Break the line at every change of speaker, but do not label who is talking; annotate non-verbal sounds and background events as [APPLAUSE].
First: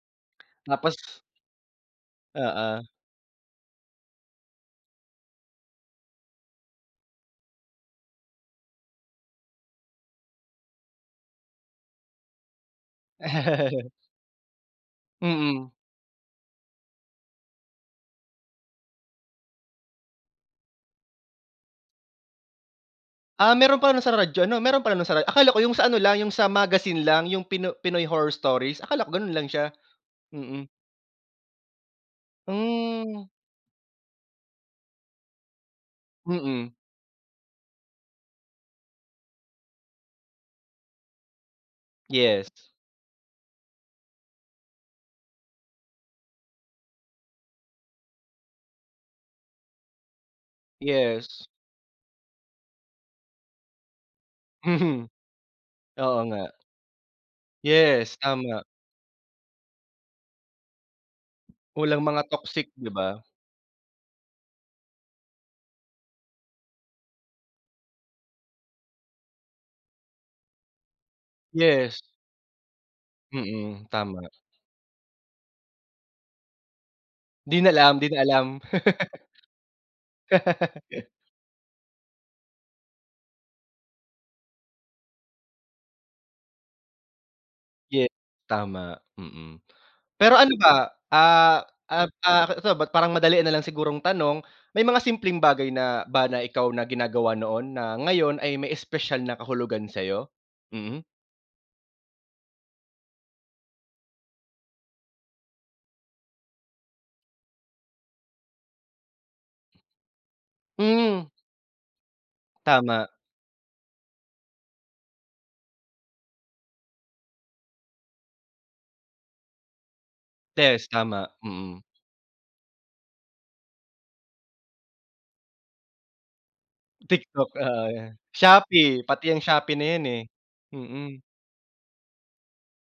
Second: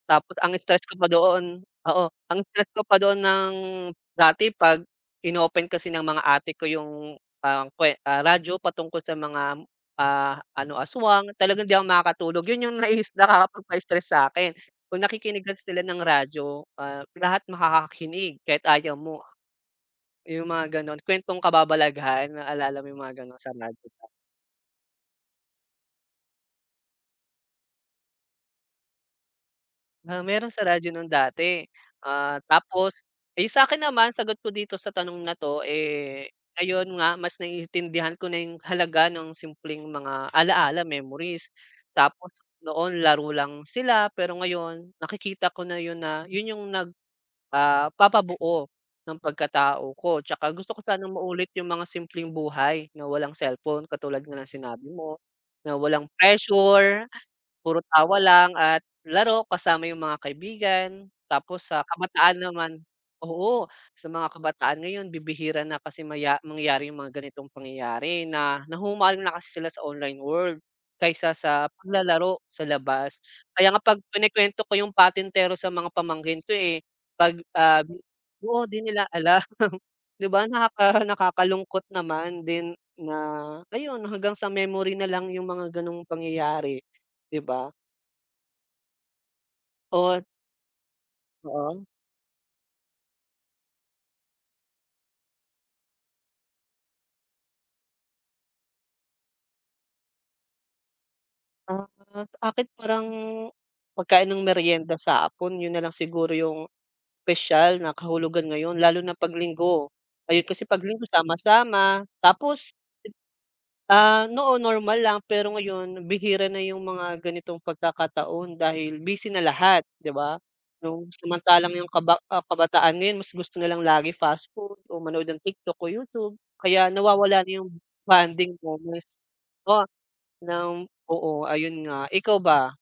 Tapos ang stress
Tapos
ko pa doon, oo, ang stress
Oo.
ko pa doon ng dati 'pag in-open kasi ng mga ate ko yung, ang kwe ah radyo patungkol sa mga, ah, ano aswang talagang hindi ako makakatulog, yun yung naiis
[LAUGHS]
nakakapagpa-stress sa'kin. Kung nakikinig kasi
Mm.
sila ng radyo, ah, lahat makakakinig kahit ayaw mo. Yung mga gano'n kwentong kababalagahan naalala mo yung mga gano'n sa
Ah, meron
madre
pala nung
pa.
sa radyo ano, meron pala nung sa ra akala ko yung sa ano lang yung sa magazine lang yung pino Pinoy Horror Stories, akala ko ganun lang siya,
Ah, meron sa
mm.
radyo nung dati, ah, tapos,
Hmm.
iyung sa'kin naman, sagot ko dito sa tanong na 'to eh,
Mm.
ayon nga mas naiintindihan ko na yung halaga ng simpleng mga ala-ala memories, tapos
Yes.
noon laro lang sila pero ngayon nakikita ko na yun na, yun yung nag, ah papabuo ng pagkatao ko tsaka gusto ko sanang
Yes.
maulit yung mga simpleng buhay na walang cellphone katulad nga ng sinabi
Mhm,
mo, na walang
oo nga.
pressure puro
Yes,
tawa lang
tama.
at laro kasama yung mga kaibigan tapos sa
Walang mga
kabataan
toxic
naman,
'di ba.
oo, sa mga kabataan ngayon bibihira na kasi maya mangyari yung mga ganitong pangyayari na nahuhumaling na kasi sila sa online world kaysa sa
Yes.
paglalaro sa labas. Kaya nga
Mm,
'pag
tama.
kinukwento ko yung patentero sa mga pamangkin ko eh, 'pag,
'Di na
ah
alam di na alam.
oo di nila
[LAUGHS]
alam, [CHUCKLES] 'di ba nakaka
[LAUGHS]
nakakalungkot naman din na ayun hanggang sa memory nalang yung mga ganong pangyayari, 'di ba.
Ye tama, mm.
Or
Pero ano ba, ah,
Oo.
ah, ah, so, ba't parang madalian nal ang sigurong tanong, may mga simpleng bagay na ba na ikaw na ginagawa noon na ngayon ay may espesyal na kahulugan sa'yo? Mhm.
Ah, akin parang pagkain ng merienda sa hapon yun nalang siguro yung spesyal na kahulugan ngayon lalo na 'pag linggo, ayun kasi 'pag linggo
Mm.
sama-sama tapos
Tama.
Ah, noon normal lang pero ngayon bihira na yung mga ganitong pagkakataon dahil busy na lahat, 'di ba.
Test
Yung
tama,
samantalang
mm.
yung kaba ah, kabataan mas gusto na lang lagi fast food o manood ng TikTok o YouTube kaya nawawala
TikTok,
na yung
oo yan,
bonding
Shopee
moments.
pati yang Shopee
Oh,
na yan eh,
ng
mm.
oo ayun nga, ikaw ba?